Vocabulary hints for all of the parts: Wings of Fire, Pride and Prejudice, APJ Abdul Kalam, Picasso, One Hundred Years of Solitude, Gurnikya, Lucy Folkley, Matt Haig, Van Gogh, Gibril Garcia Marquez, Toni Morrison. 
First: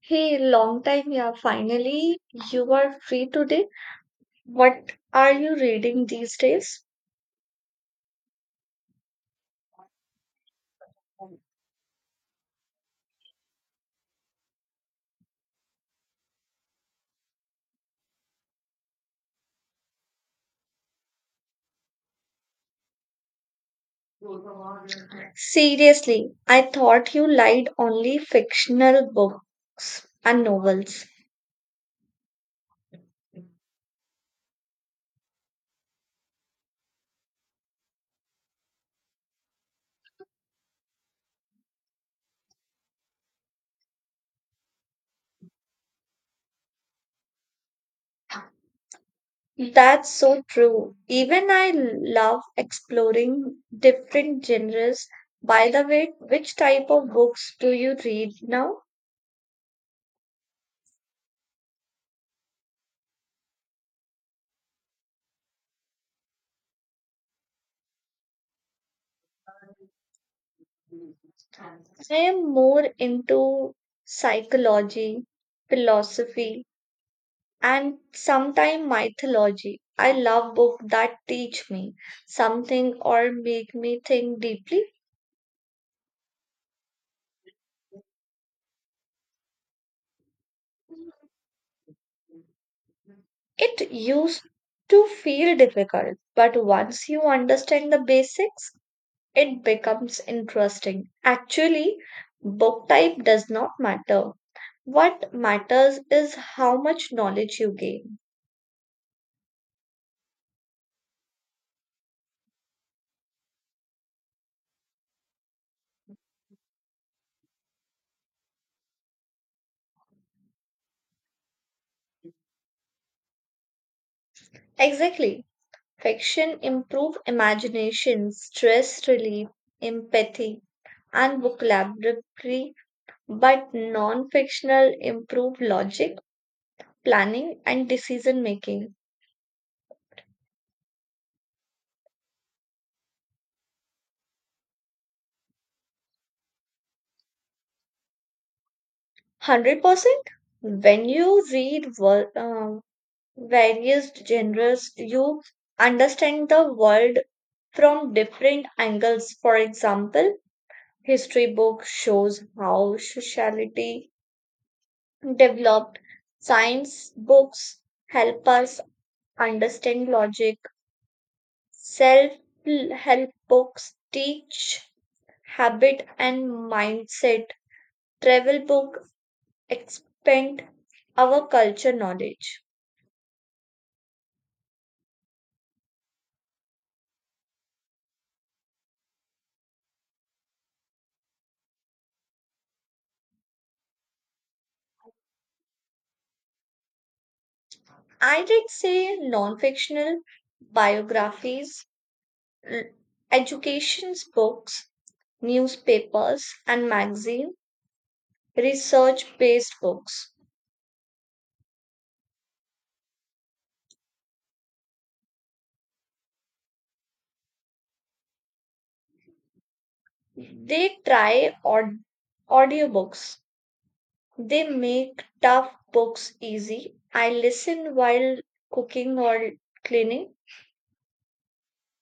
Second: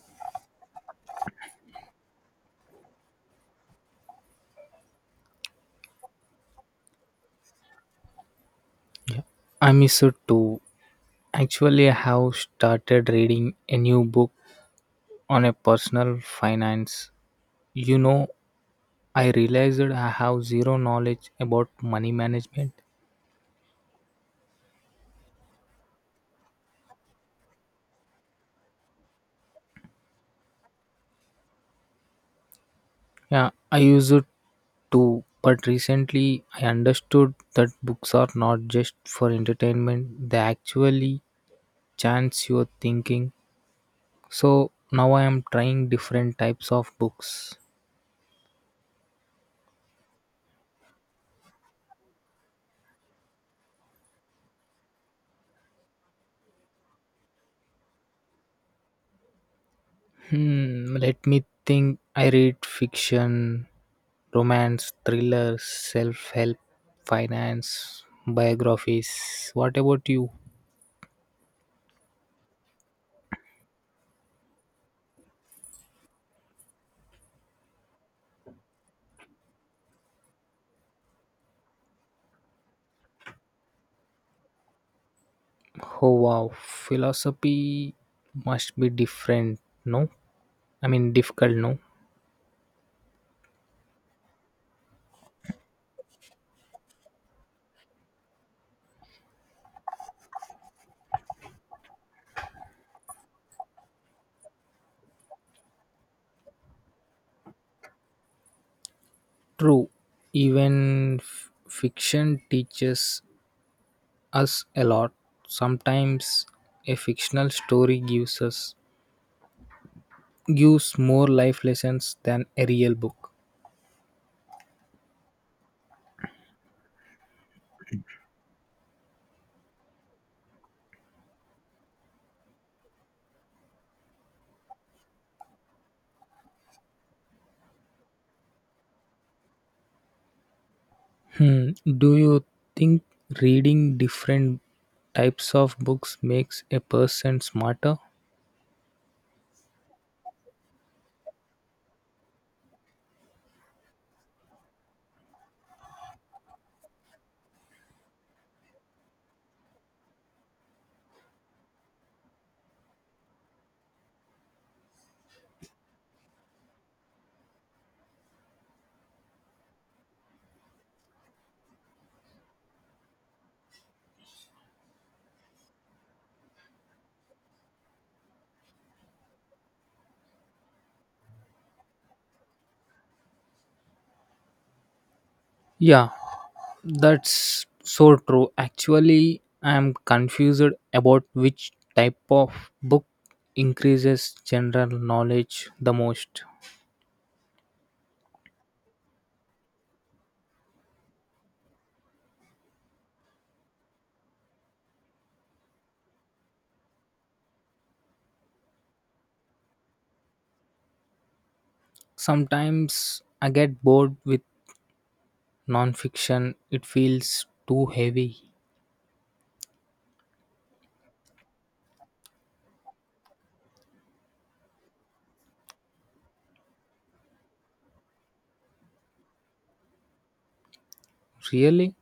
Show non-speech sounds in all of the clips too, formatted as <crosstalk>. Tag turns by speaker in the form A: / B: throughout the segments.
A: Hey, long time, yeah. Finally, you are free today. What are you reading these days?
B: I miss it too. Actually, I have started reading a new book on a personal finance. You know, I realized I have zero knowledge about money management.
A: Seriously, I thought you liked only fictional books and novels.
B: Yeah, I use it too, but recently I understood that books are not just for entertainment, they actually chance your thinking. So now I am trying different types of books.
A: That's so true. Even I love exploring different genres. By the way, which type of books do you read now?
B: Hmm, let me think. I read fiction, romance, thrillers, self help, finance, biographies. What about you?
A: I am more into psychology, philosophy, and sometime mythology. I love books that teach me something or make me think deeply.
B: Oh wow, philosophy must be different, no? I mean, difficult, no?
A: It used to feel difficult, but once you understand the basics, it becomes interesting. Actually, book type does not matter. What matters is how much knowledge you gain.
B: True, even fiction teaches us a lot. Sometimes a fictional story gives more life lessons than a real book.
A: Exactly. Fiction improve imagination, stress relief, empathy, and vocabulary but non fictional improve logic, planning, and decision making.
B: Hmm. Do you think reading different types of books makes a person smarter?
A: 100% when you read various genres, you understand the world from different angles. For example, history book shows how sociality developed, science books help us understand logic, self help books teach Habit and Mindset travel book expand our culture knowledge.
B: Yeah, that's so true. Actually, I'm confused about which type of book increases general knowledge the most.
A: I did say non fictional biographies, l- education books, newspapers, and magazine, research based books.
B: Sometimes I get bored with nonfiction, it feels too heavy.
A: They try audiobooks, they make tough books easy. I listen while cooking or cleaning.
B: Really?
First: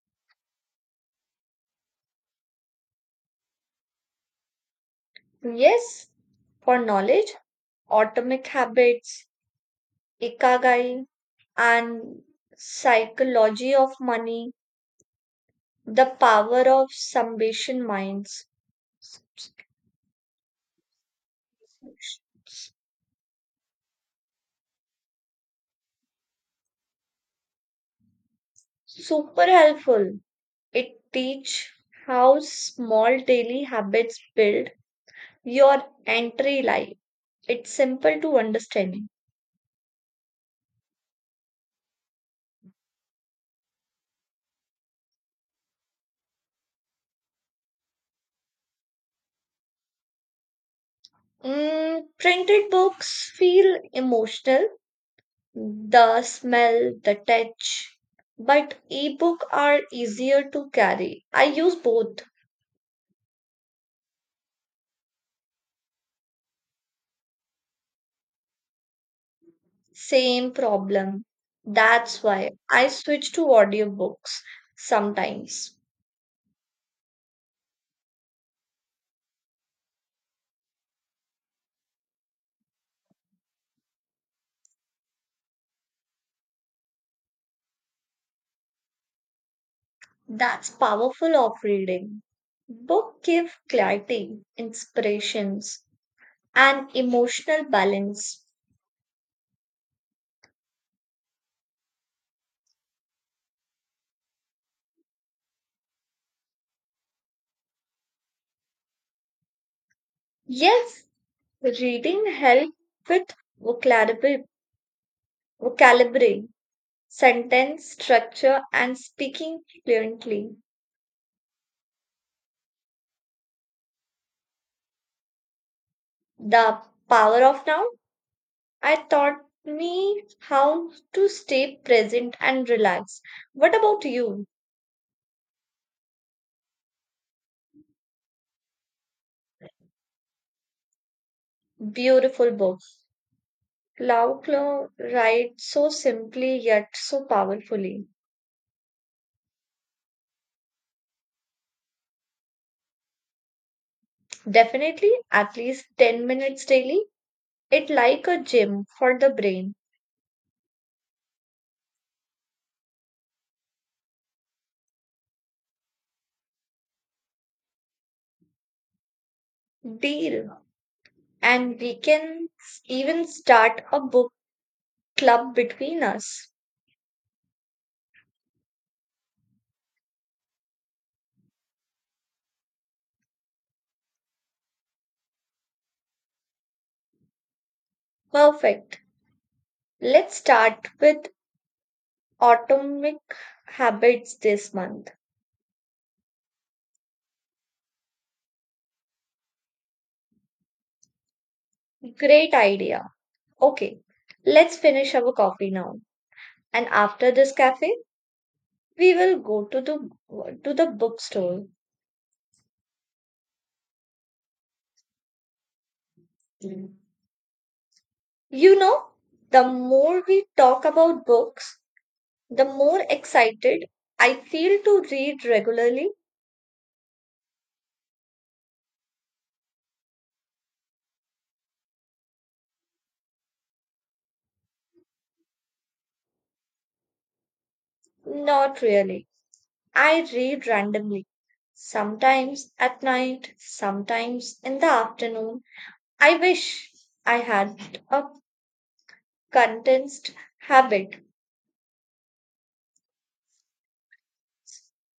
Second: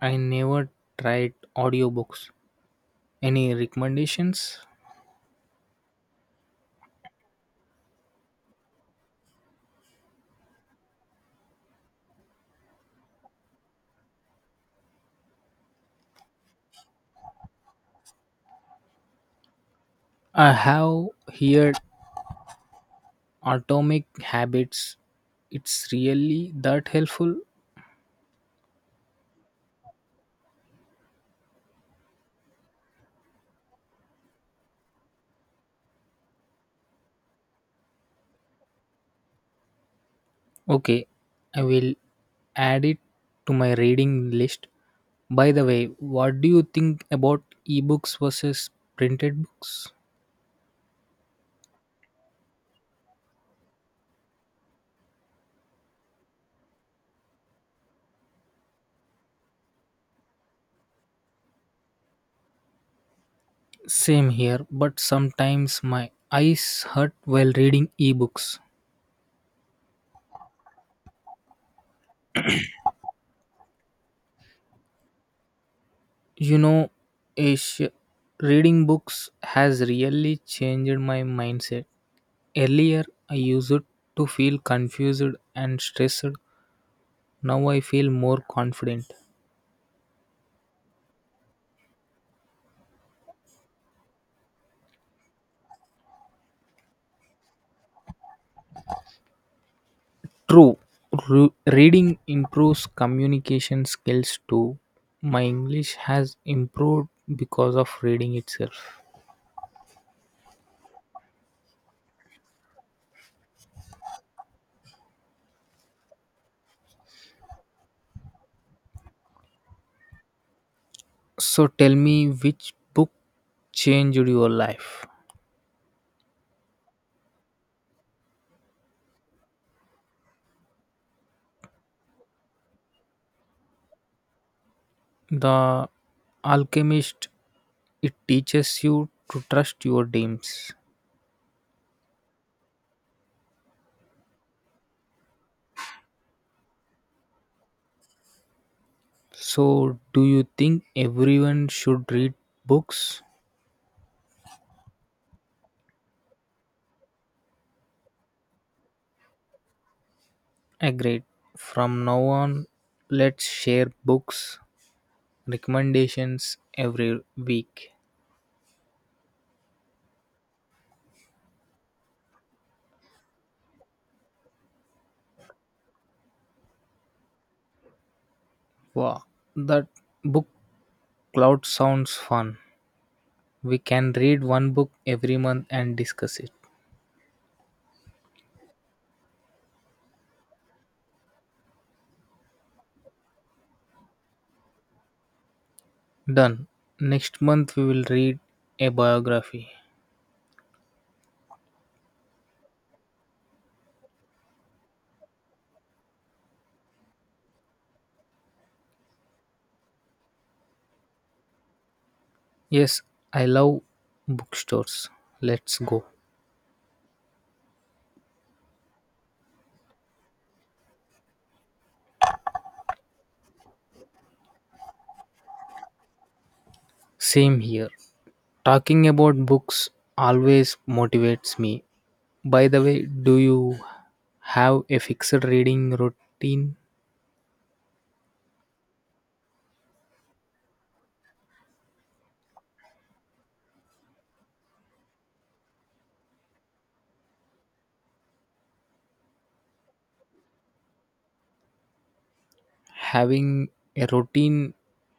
B: I never tried audiobooks. Any recommendations?
A: Yes, for knowledge Atomic Habits, Ikagai, and Psychology of Money, The Power of Summation Minds.
B: I have heard Atomic Habits. It's really that helpful.
A: Super helpful. It teach how small daily habits build your entry life. It's simple to understand.
B: Okay, I will add it to my reading list. By the way, what do you think about ebooks versus printed books?
A: Printed books feel emotional, the smell, the touch, but ebook are easier to carry. I use both.
B: Same here, but sometimes my eyes hurt while reading ebooks.
A: Same problem. That's why I switch to audiobooks sometimes.
B: You know, Ash, reading books has really changed my mindset. Earlier, I used to feel confused and stressed. Now I feel more confident.
A: That's powerful of reading. Book give clarity, inspirations, and emotional balance.
B: True, reading improves communication skills too. My English has improved because of reading itself.
A: Yes, reading help with vocabulary, vocabulary, sentence structure, and speaking fluently.
B: So tell me, which book changed your life?
A: The power of now I taught me how to stay present and relax. What about you?
B: The Alchemist, it teaches you to trust your dreams.
A: Beautiful book. Lau Klo writes so simply yet so powerfully.
B: So, do you think everyone should read books?
A: Definitely at least 10 minutes daily. It like a gym for the brain.
B: Agreed. From now on, let's share books recommendations every week.
A: Deal. And we can even start a book club between us.
B: Wow, that book cloud sounds fun. We can read one book every month and discuss it.
A: Perfect. Let's start with Atomic Habits this month.
B: Done. Next month we will read a biography.
A: Great idea. Okay, let's finish our coffee now. And after this cafe, we will go to the bookstore.
B: Yes, I love bookstores. Let's go.
A: You know, the more we talk about books, the more excited I feel to read regularly.
B: Same here. Talking about books always motivates me. By the way, do you have a fixed reading routine?
A: Not really. I read randomly. Sometimes at night, sometimes in the afternoon. I wish I had a condensed habit.
B: Having a routine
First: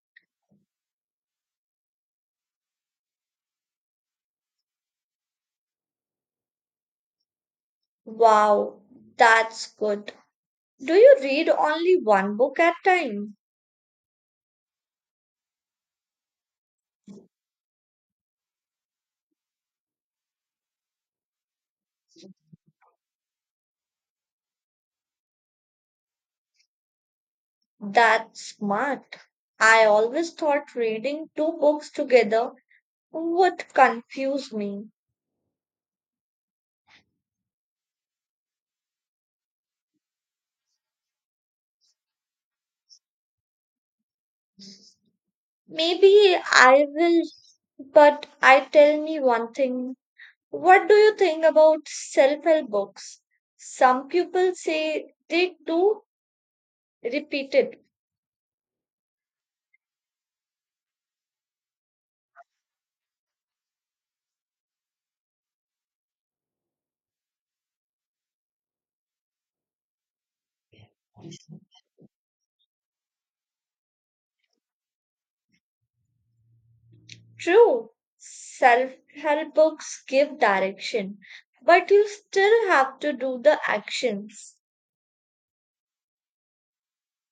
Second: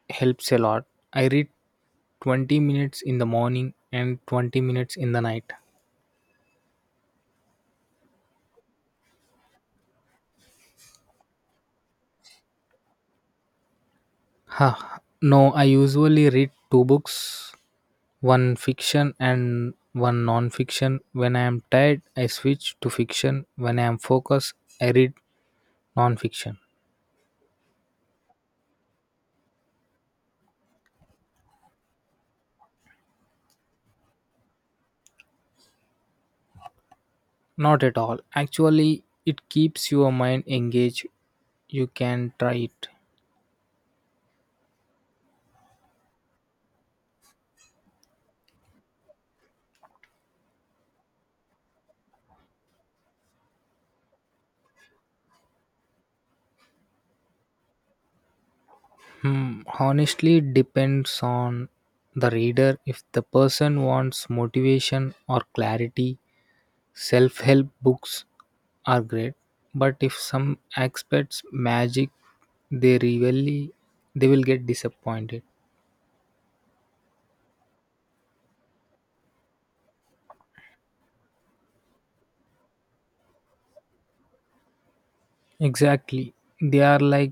B: helps a lot. I read 20 minutes in the morning and 20 minutes in the night.
A: Wow, that's good. Do you read only one book at time?
B: Huh. No, I usually read two books, one fiction and one non fiction. When I am tired, I switch to fiction. When I am focused, I read non fiction.
A: That's smart. I always thought reading two books together would confuse me.
B: Not at all. Actually, it keeps your mind engaged. You can try it.
A: Maybe I will, but I tell me one thing. What do you think about self-help books? Some people say they do repeated.
B: Hmm, honestly, depends on the reader. If the person wants motivation or clarity, self help books are great. But if some expects magic, they really they will get disappointed.
A: True, self-help books give direction, but you still have to do the actions.
B: Exactly, they are like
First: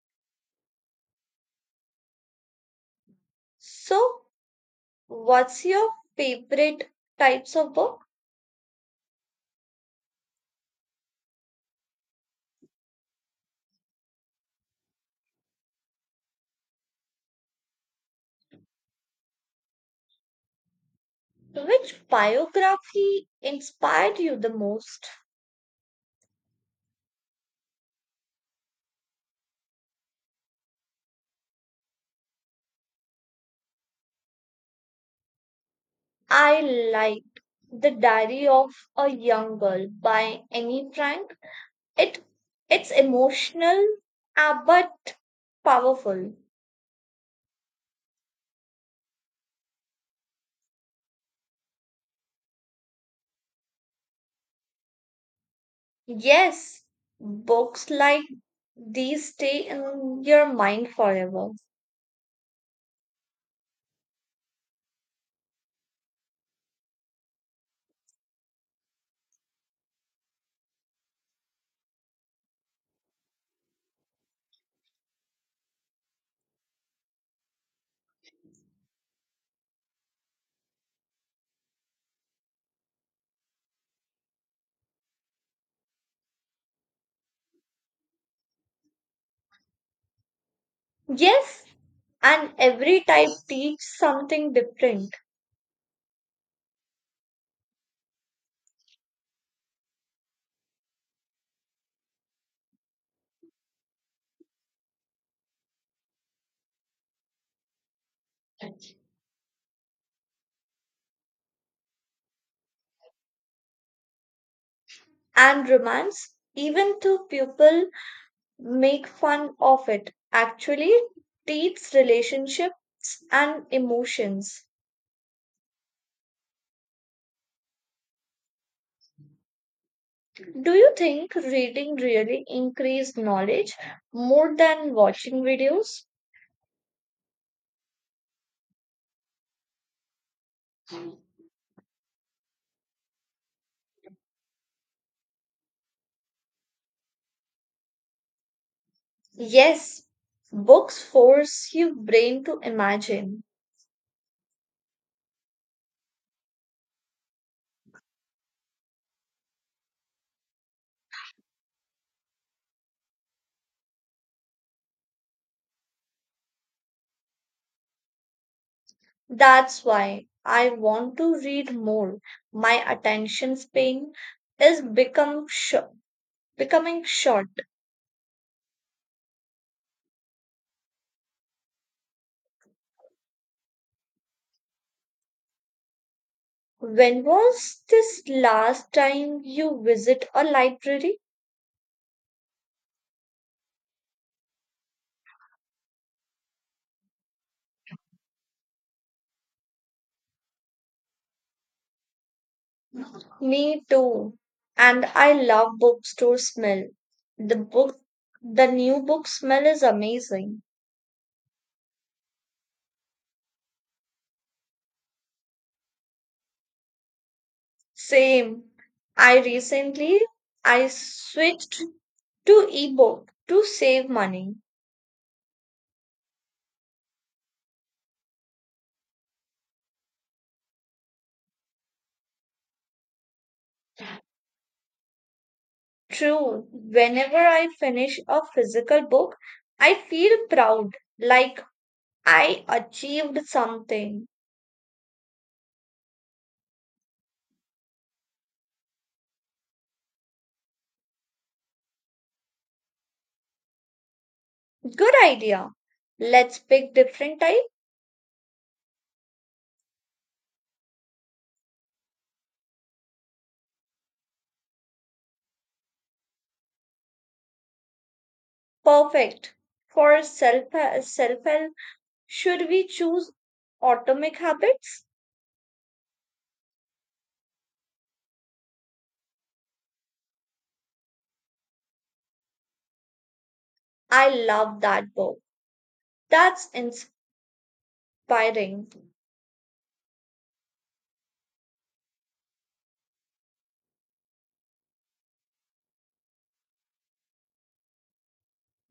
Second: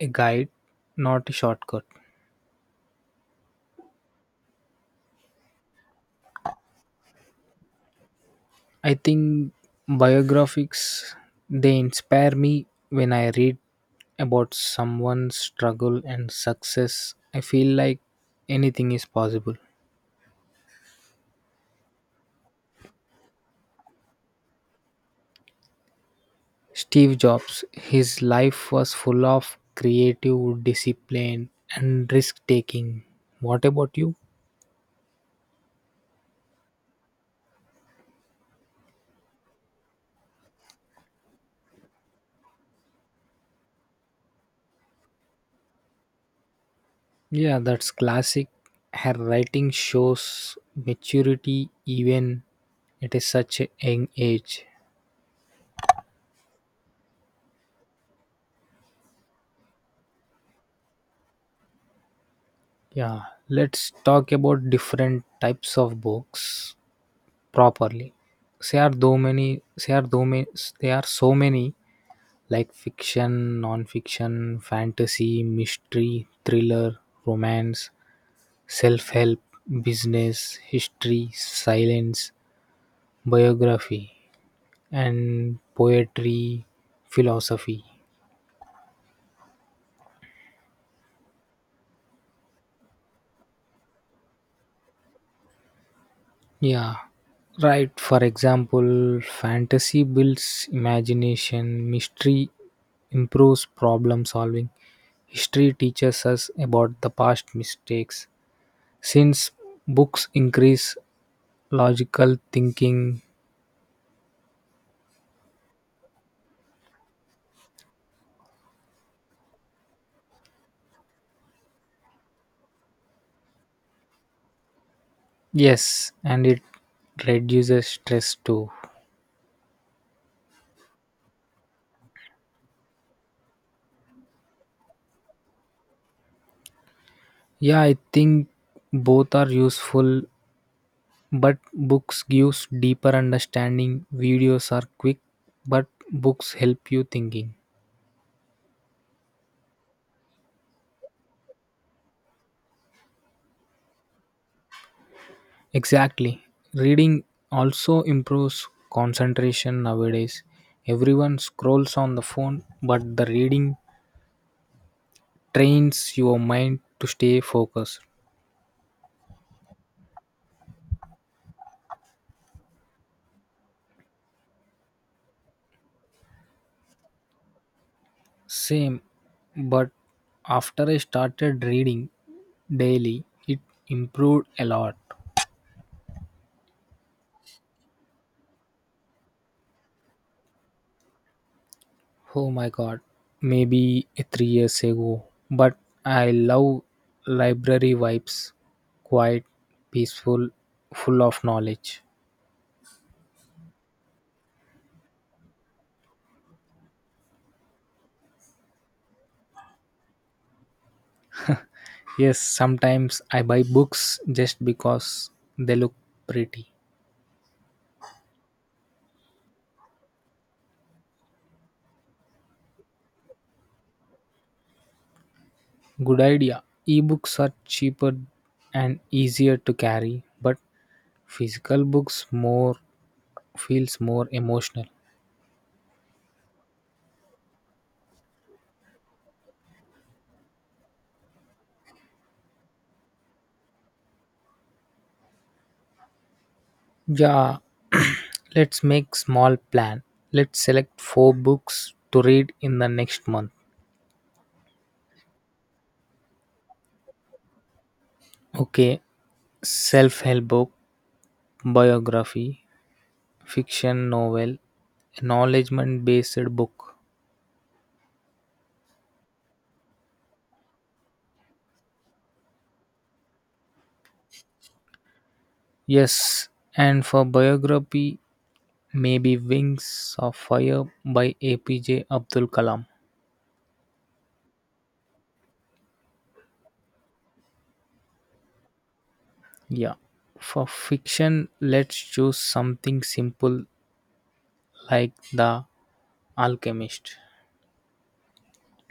B: a guide, not a shortcut.
A: So what's your favorite types of book?
B: I think biographies they inspire me when I read about someone's struggle and success. I feel like anything is possible.
A: Which biography inspired you the most?
B: Steve Jobs, his life was full of creative discipline and risk taking. What about you?
A: I liked The Diary of a Young Girl by Annie Frank. It it's emotional but powerful.
B: Yeah, that's classic. Her writing shows maturity even at a such a young age.
A: Yes, books like these stay in your mind forever.
B: Yeah, let's talk about different types of books properly. There are though many. There are though many. There are so many like fiction, non-fiction, fantasy, mystery, thriller, romance, self-help, business, history, silence, biography, and poetry, philosophy.
A: Yes, and every type teach something different.
B: Yeah, right. For example, fantasy builds imagination, mystery improves problem solving, history teaches us about the past mistakes. Since books increase logical thinking,
A: And romance, even to people make fun of it. Actually, teaches relationships and emotions.
B: yes, and it reduces stress too.
A: Do you think reading really increased knowledge more than watching videos?
B: Yeah, I think both are useful, but books gives deeper understanding, videos are quick, but books help you thinking.
A: Yes, books force your brain to imagine.
B: Exactly. Reading also improves concentration nowadays. Everyone scrolls on the phone, but the reading trains your mind to stay focused.
A: That's why I want to read more. My attention span is becoming short.
B: Same, but after I started reading daily, it improved a lot.
A: When was this last time you visit a library?
B: Oh my god, maybe 3 years ago. But I love library vibes, quiet, peaceful, full of knowledge.
A: Me too. And I love bookstore smell. The book, the new book smell is amazing.
B: Yes, sometimes I buy books just because they look pretty.
A: Same. I recently I switched to ebook to save money.
B: Good idea. Ebooks are cheaper and easier to carry, but physical books more feels more emotional.
A: True. Whenever I finish a physical book, I feel proud, like I achieved something.
B: Yeah, <clears throat> let's make small plan. Let's select 4 books to read in the next month.
A: Good idea. Let's pick different type.
B: Okay, self-help book, biography, fiction novel, acknowledgement based book.
A: Perfect for self help should we choose Atomic Habits?
B: Yes, and for biography, maybe Wings of Fire by APJ Abdul Kalam.
A: I love that book. That's inspiring.
B: Yeah. For fiction, let's choose something simple like The Alchemist.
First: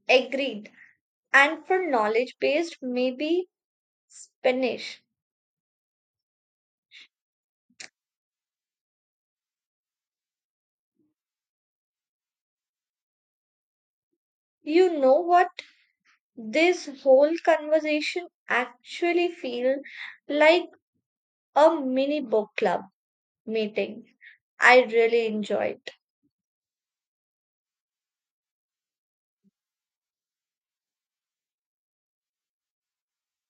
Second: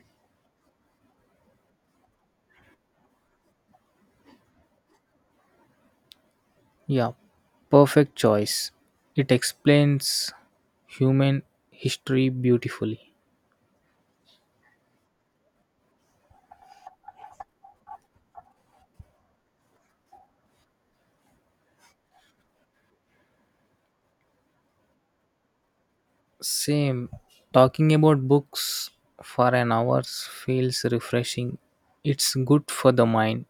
A: Agreed. And for knowledge based, maybe Spanish.
B: Yeah. Perfect choice. It explains human history beautifully.
A: You know what? This whole conversation actually feels like a mini book club meeting. I really enjoyed.
B: Same. Talking about books for an hour feels refreshing. It's good for the mind.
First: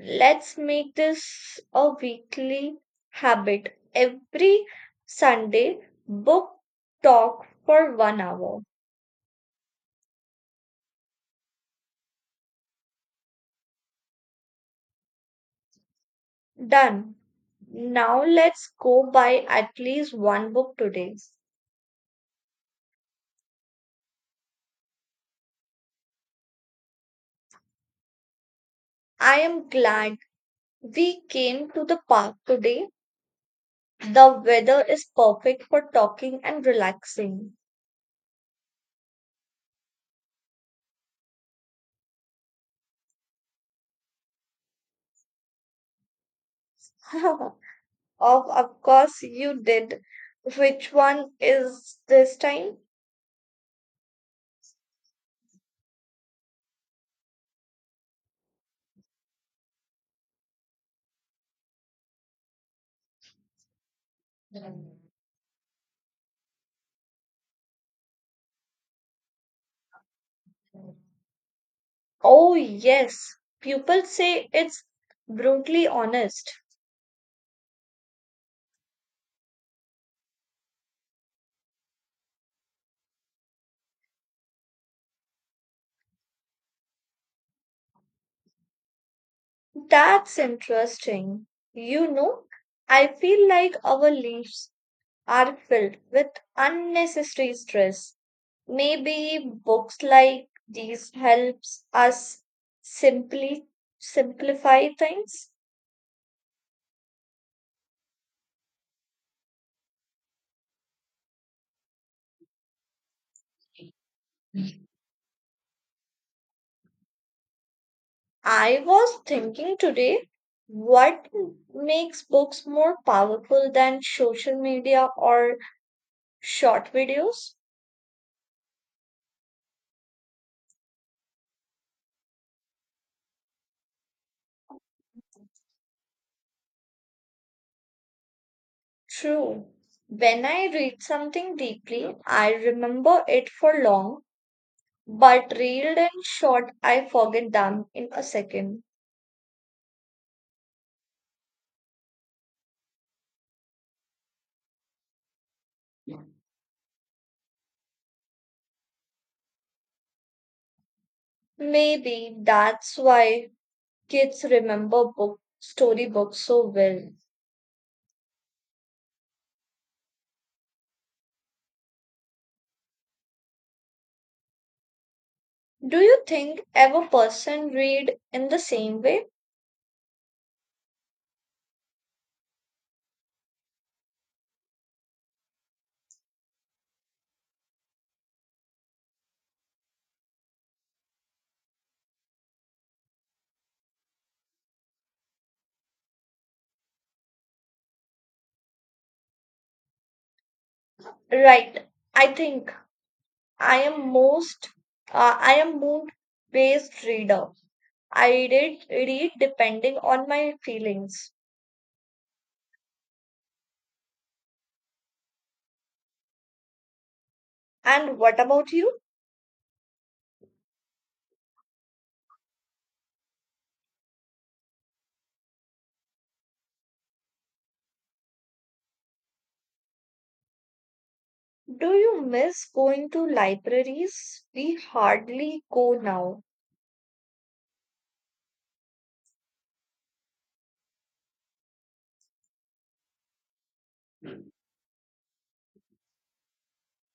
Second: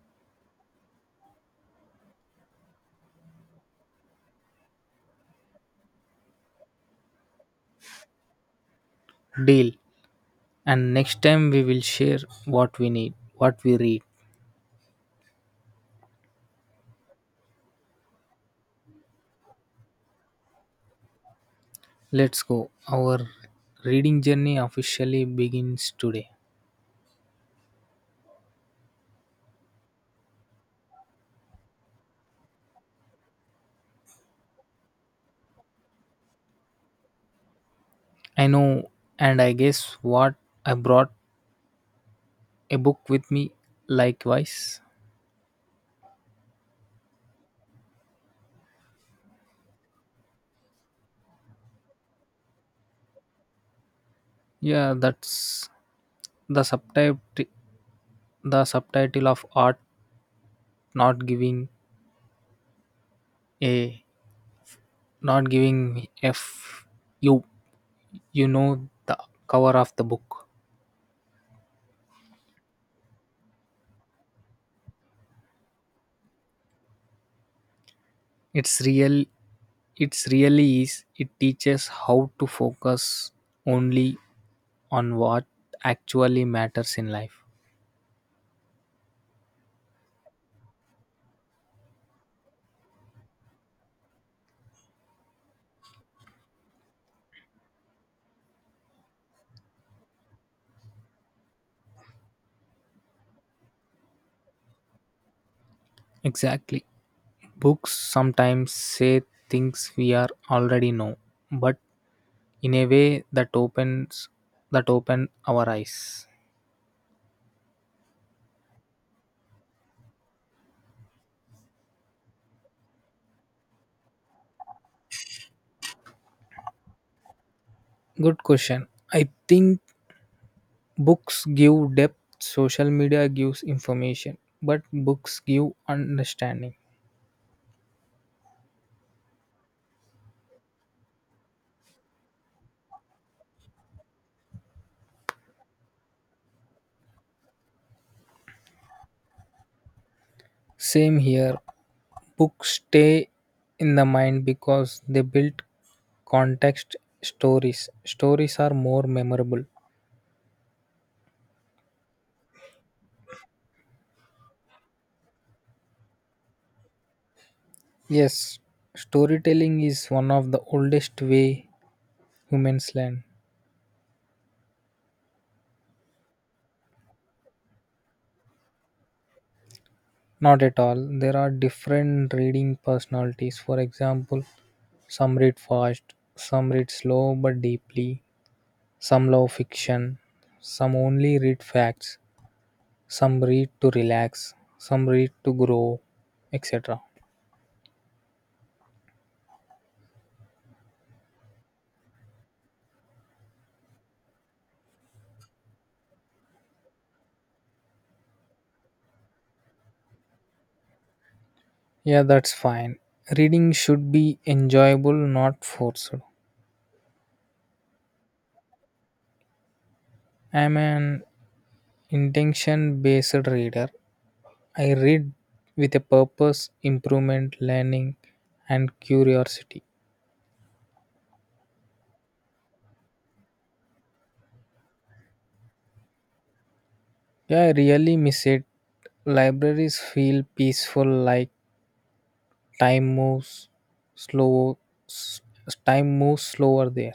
A: Let's make this a weekly habit. Every Sunday, book talk for 1 hour.
B: Deal. And next time we will share what we need, what we read.
A: Done. Now let's go buy at least one book today.
B: Let's go. Our reading journey officially begins today.
A: I am glad we came to the park today. The weather is perfect for talking and relaxing.
B: I know, and I guess what, I brought a book with me likewise.
A: <laughs> of, of course, you did. Which one is this time?
B: Yeah, that's the subtitle of art, not giving a not giving f, you you know the cover of the book.
A: Oh, yes. People say it's brutally honest.
B: It's real it's really is, it teaches how to focus only on what actually matters in life.
A: That's interesting. You know, I feel like our leaves are filled with unnecessary stress. Maybe books like these helps us simply simplify things.
B: Exactly. Books sometimes say things we are already know, but in a way that open our eyes.
A: I was thinking today what makes books more powerful than social media or short videos?
B: Good question. I think books give depth, social media gives information, but books give understanding.
A: True. When I read something deeply, I remember it for long, but reeled and short, I forget them in a second.
B: Same here. Books stay in the mind because they build context stories. Stories are more memorable.
A: Maybe that's why kids remember book storybooks so well.
B: Yes, storytelling is one of the oldest way humans learn.
A: Do you think ever person read in the same way?
B: Not at all, there are different reading personalities. For example, some read fast, some read slow but deeply, some love fiction, some only read facts, some read to relax, some read to grow, etc.
A: Right. I think I am most I am mood based reader. I read depending on my feelings.
B: Yeah, that's fine. Reading should be enjoyable, not forced.
A: And what about you?
B: I'm an intention based reader. I read with a purpose, improvement, learning, and curiosity.
A: Do you miss going to libraries? We hardly go now.
B: Yeah, I really miss it. Libraries feel peaceful, like time moves slow. s- Time moves slower there.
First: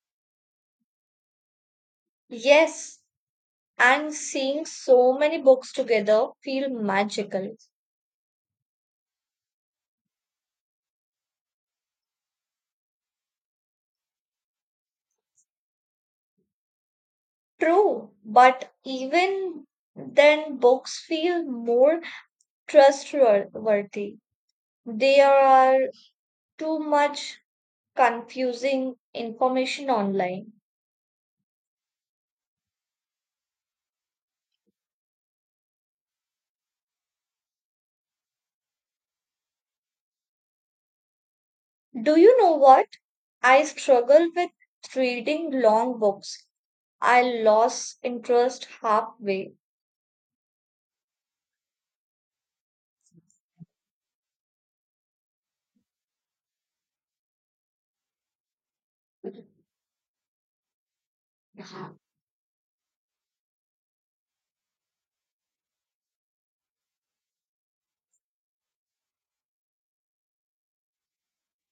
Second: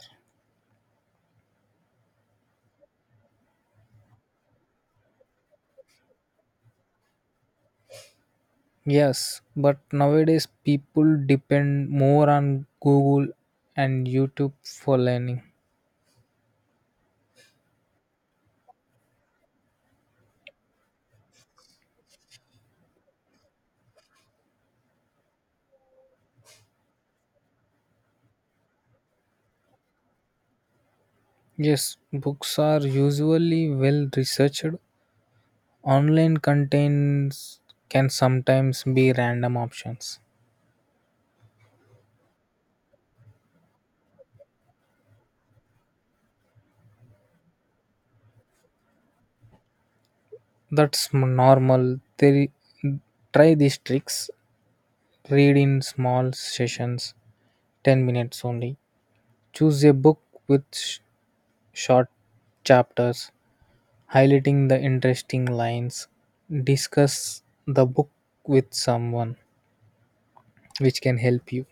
A: Yes, and seeing so many books together feel magical.
B: Yes, but nowadays people depend more on Google and YouTube for learning.
A: True, but even then books feel more trustworthy. There are too much confusing information online.
B: Yes, books are usually well researched. Online contents can sometimes be random options.
A: Do you know what? I struggle with reading long books. I lost interest halfway.
B: That's normal. They try these tricks. Read in small sessions, 10 minutes only. Choose a book with short chapters, highlighting the interesting lines. Discuss the book with someone which can help you.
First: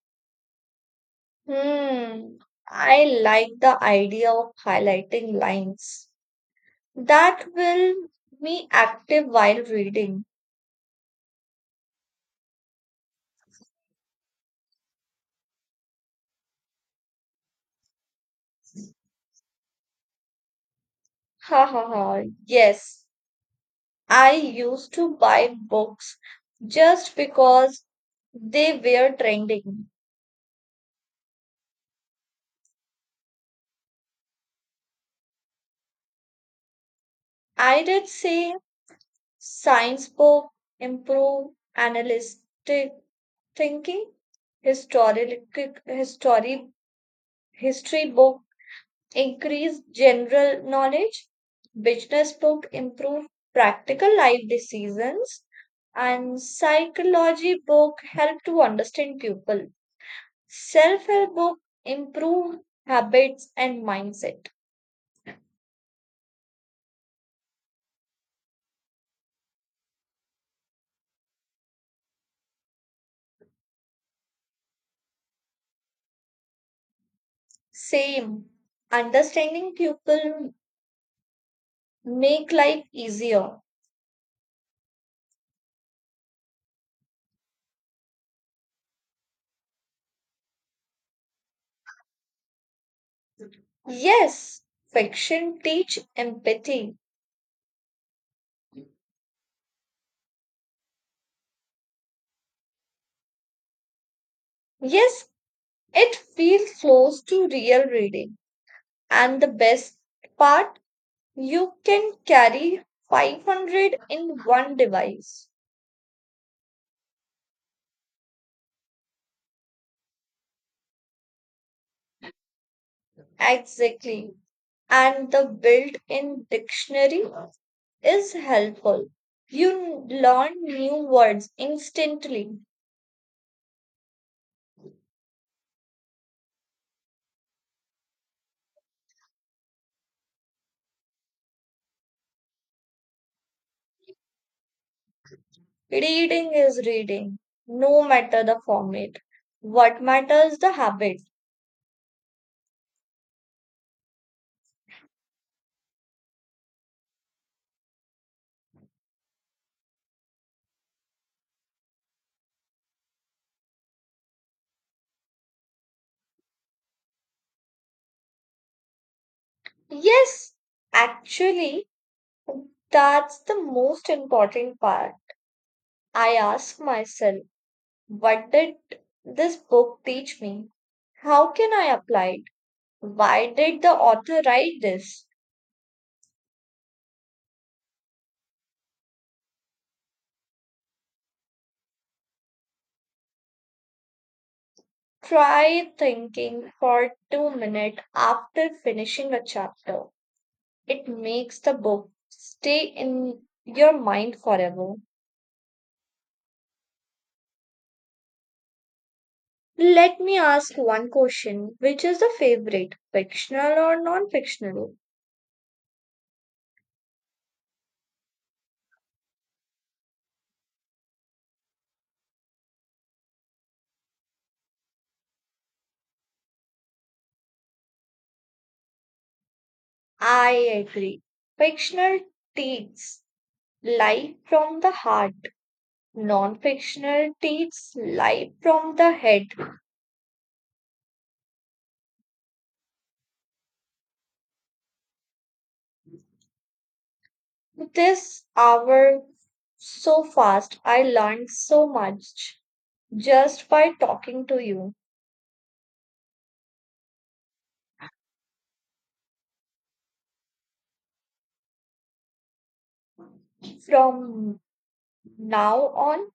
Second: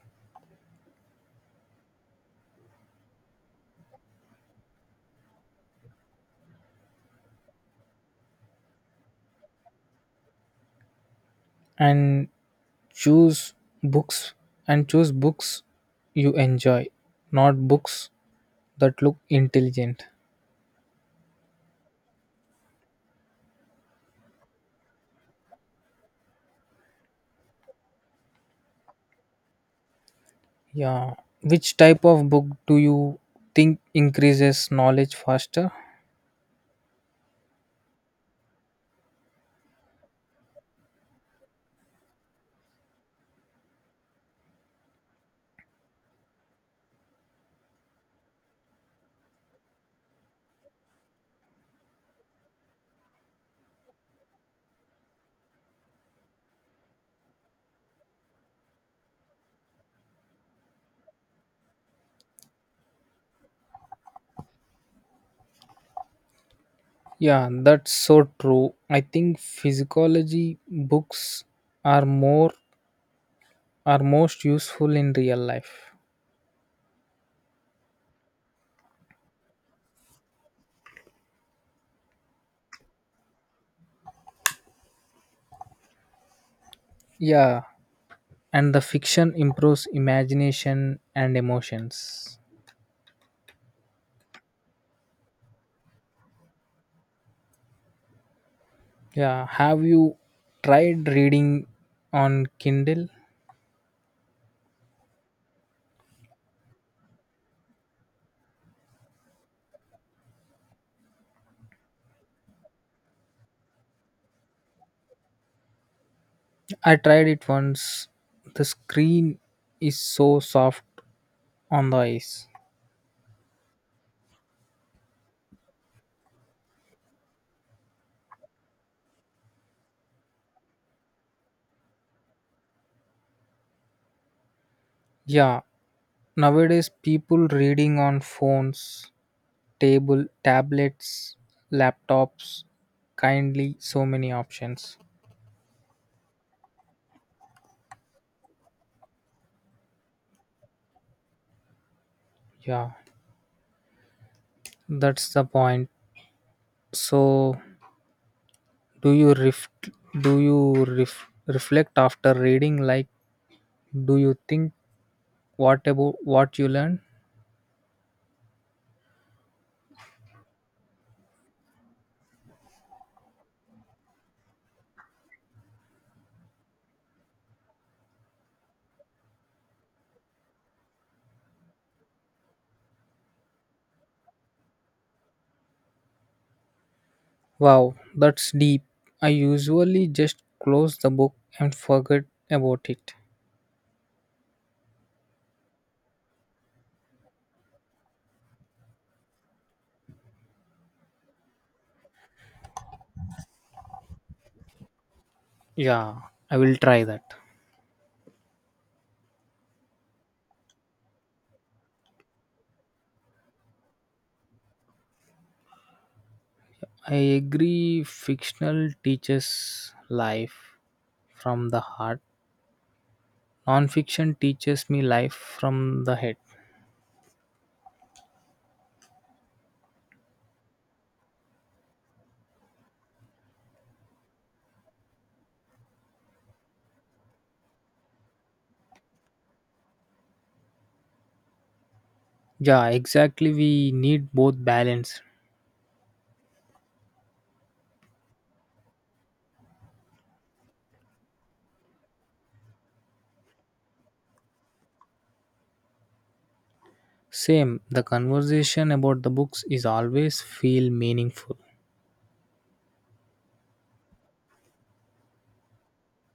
A: Hmm, I like the idea of highlighting lines. That will be active while reading.
B: And choose books and choose books you enjoy, not books that look intelligent.
A: Ha ha ha. Yes, I used to buy books just because they were trending.
B: Yeah. Which type of book do you think increases knowledge faster?
A: I did say science book, improve analytic thinking, historical history history book increase general knowledge, business book improve practical life decisions, and psychology book help to understand people. Self-help book improve habits and mindset.
B: Yeah, that's so true. I think physiology books are more are most useful in real life.
A: Same, understanding people make life easier.
B: Yeah, and the fiction improves imagination and emotions.
A: Yes, fiction teach empathy.
B: Yeah, have you tried reading on Kindle?
A: Yes, it feels close to real reading. And the best part, you can carry 500 in one device.
B: I tried it once. The screen is so soft on the eyes.
A: Exactly. And the built in dictionary is helpful. You learn new words instantly.
B: Yeah, nowadays people reading on phones, tablets, laptops, kindly, so many options.
A: Reading is reading, no matter the format. What matters the habit.
B: Yeah, that's the point. So do you ref- reflect after reading? Like, do you think, what about what you learned?
A: Yes, actually, that's the most important part. I ask myself what did this book teach me? How can I apply it? Why did the author write this?
B: Wow, that's deep. I usually just close the book and forget about it.
A: Try thinking for 2 minutes after finishing a chapter. It makes the book stay in your mind forever.
B: Yeah, I will try that.
A: Let me ask one question. Which is the favorite, fictional or non fictional?
B: I agree, fictional teaches life from the heart. Nonfiction teaches me life from the head.
A: I agree. Fictional takes life from the heart non-fictional takes life from the head.
B: Yeah, exactly. We need both balance.
A: This hour so fast. I learned so much just by talking to you.
B: Same, the conversation about the books is always feel meaningful.
A: From now on,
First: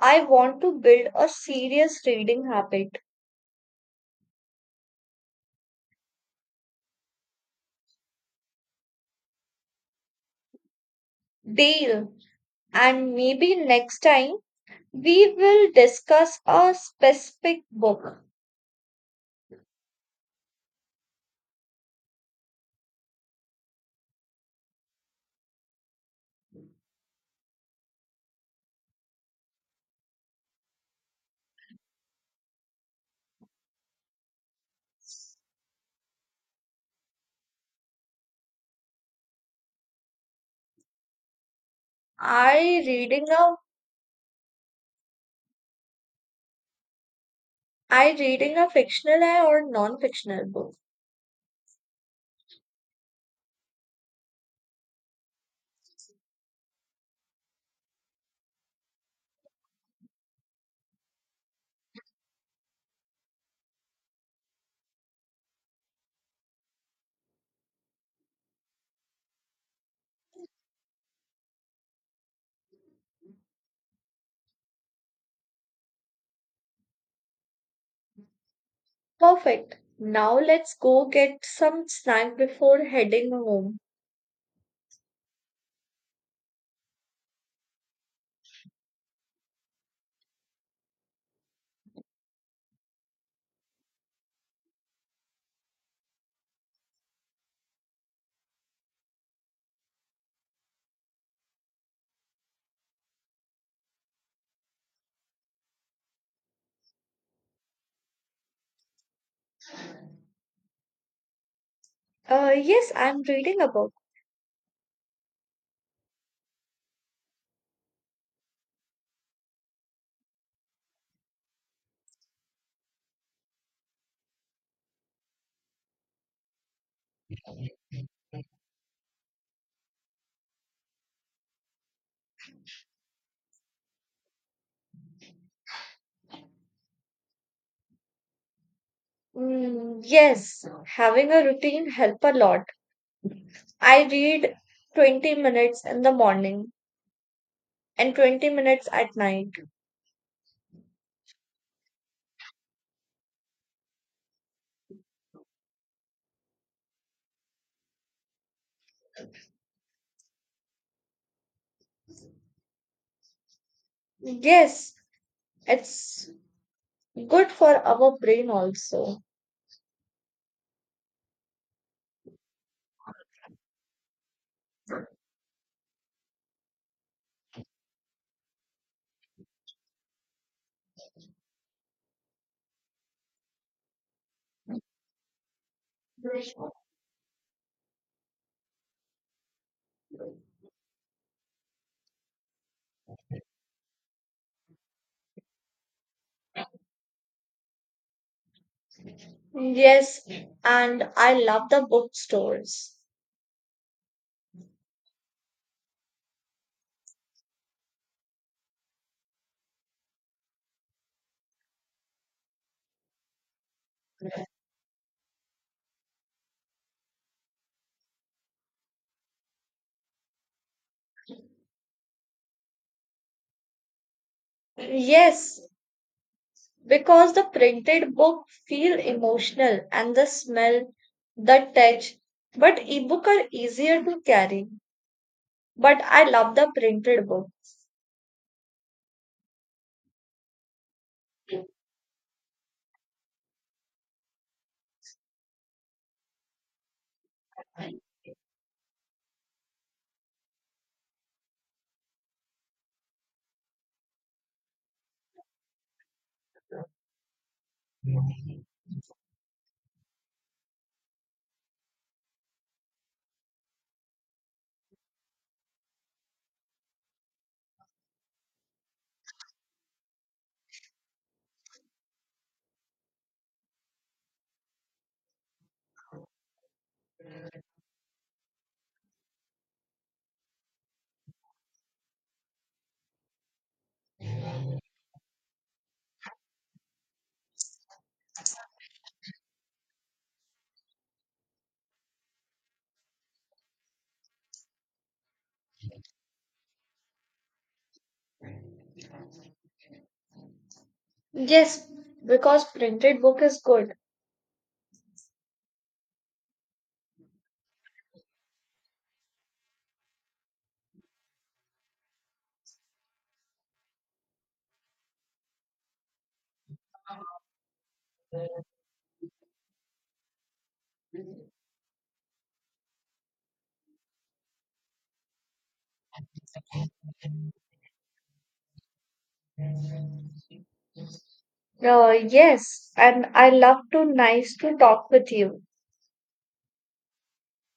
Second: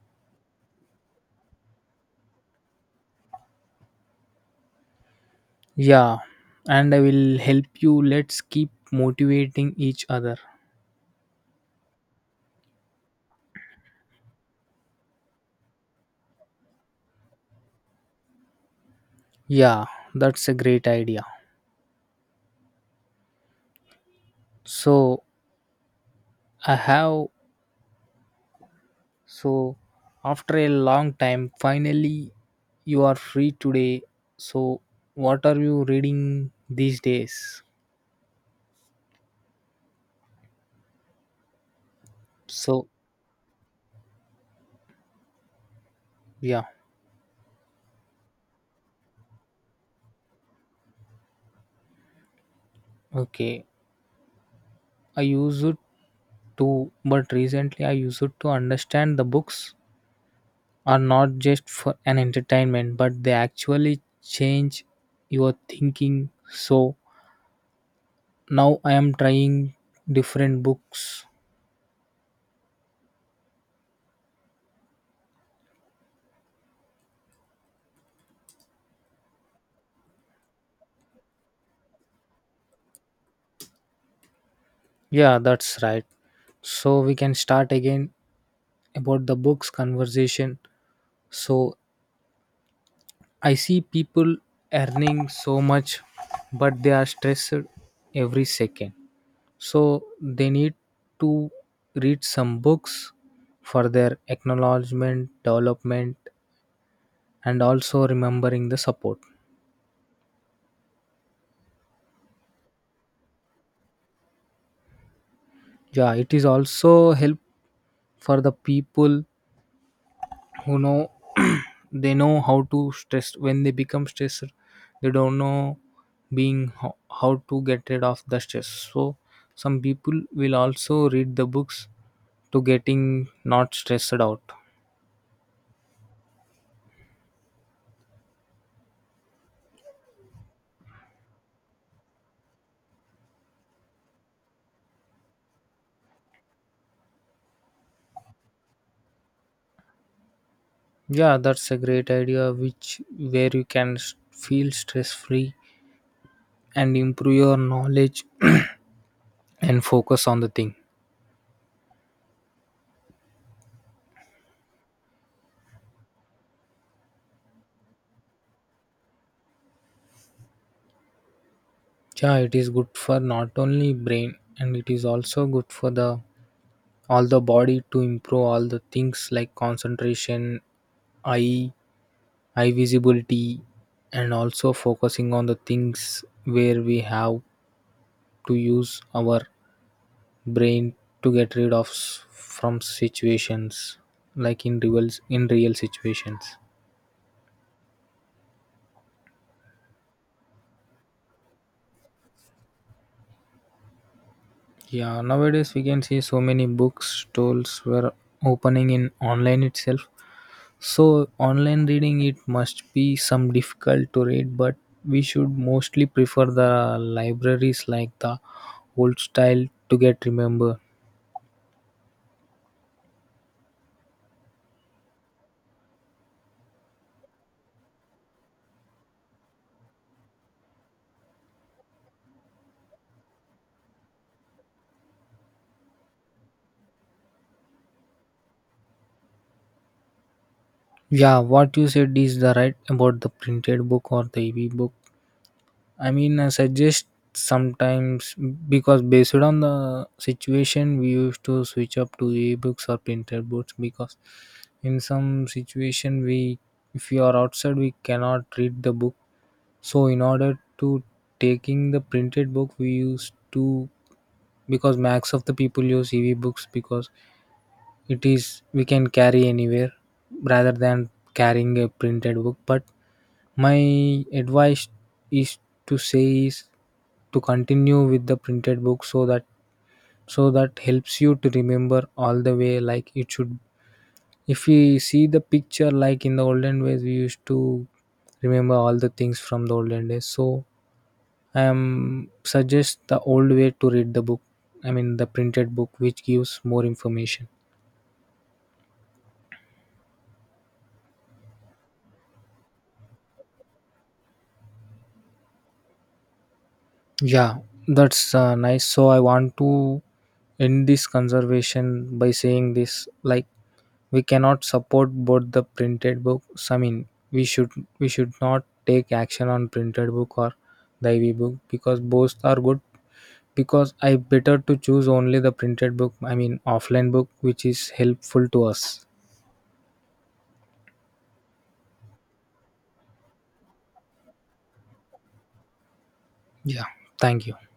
A: I want to build a serious reading habit.
B: Yeah, and I will help you. Let's keep motivating each other.
A: Deal. And maybe next time we will discuss a specific book.
B: Yeah, that's a great idea. So, I have so after a long time, finally you are free today. So, what are you reading these days?
A: Are you
B: So,
A: reading a
B: yeah,
A: are you reading a fictional or non-fictional book?
B: okay. I use it to, but recently I use it to understand the books are not just for an entertainment, but they actually change your thinking. So now I am trying different books.
A: Perfect. Now let's go get some snack before heading home.
B: Yeah, that's right. So we can start again about the books conversation. So I see people earning so much, but they are stressed every second. So they need to read some books for their acknowledgement, development, and also remembering the support.
A: Yes, I'm reading a book.
B: Yeah, it is also help for the people who know <clears throat> they know how to stress when they become stressed. They don't know being how to get rid of the stress. So some people will also read the books to getting not stressed out.
A: Yes, having a routine help a lot. I read 20 minutes in the morning and 20 minutes at night.
B: Yeah, that's a great idea which where you can feel stress free and improve your knowledge <clears throat> and focus on the thing.
A: Yes, it's good for our brain also.
B: Yeah, it is good for not only brain and it is also good for the all the body to improve all the things like concentration, eye, eye visibility and also focusing on the things where we have to use our brain to get rid of from situations like in real situations.
A: Yes, and I love the bookstores.
B: Yeah, nowadays we can see so many bookstores were opening in online itself. So online reading it must be some difficult to read, but we should mostly prefer the libraries like the old style to get remember.
A: Yes, because the printed book feel emotional and the smell the touch but ebook are easier to carry but I love the printed book
B: Yeah, what you said is the right about the printed book or the ebook. I mean, I suggest sometimes because based on the situation, we used to switch up to ebooks or printed books because in some situation if we are outside, we cannot read the book. So in order to taking the printed book, we used to because max of the people use EV books because it is we can carry anywhere rather than carrying a printed book. But my advice is is to continue with the printed book so that helps you to remember all the way like it should. If we see the picture like in the olden days we used to remember all the things from the olden days, so I am suggest the old way to read the book, I mean the printed book, which gives more information.
A: yes because printed book is good
B: Yeah, that's nice. So I want to end this conservation by saying this, like we cannot support both the printed books. I mean, we should we should not take action on printed book or the ev book because both are good, because I better to choose only the printed book, I mean offline book, which is helpful to us.
A: uh, yes and I love to nice to talk with you
B: Yeah, thank you.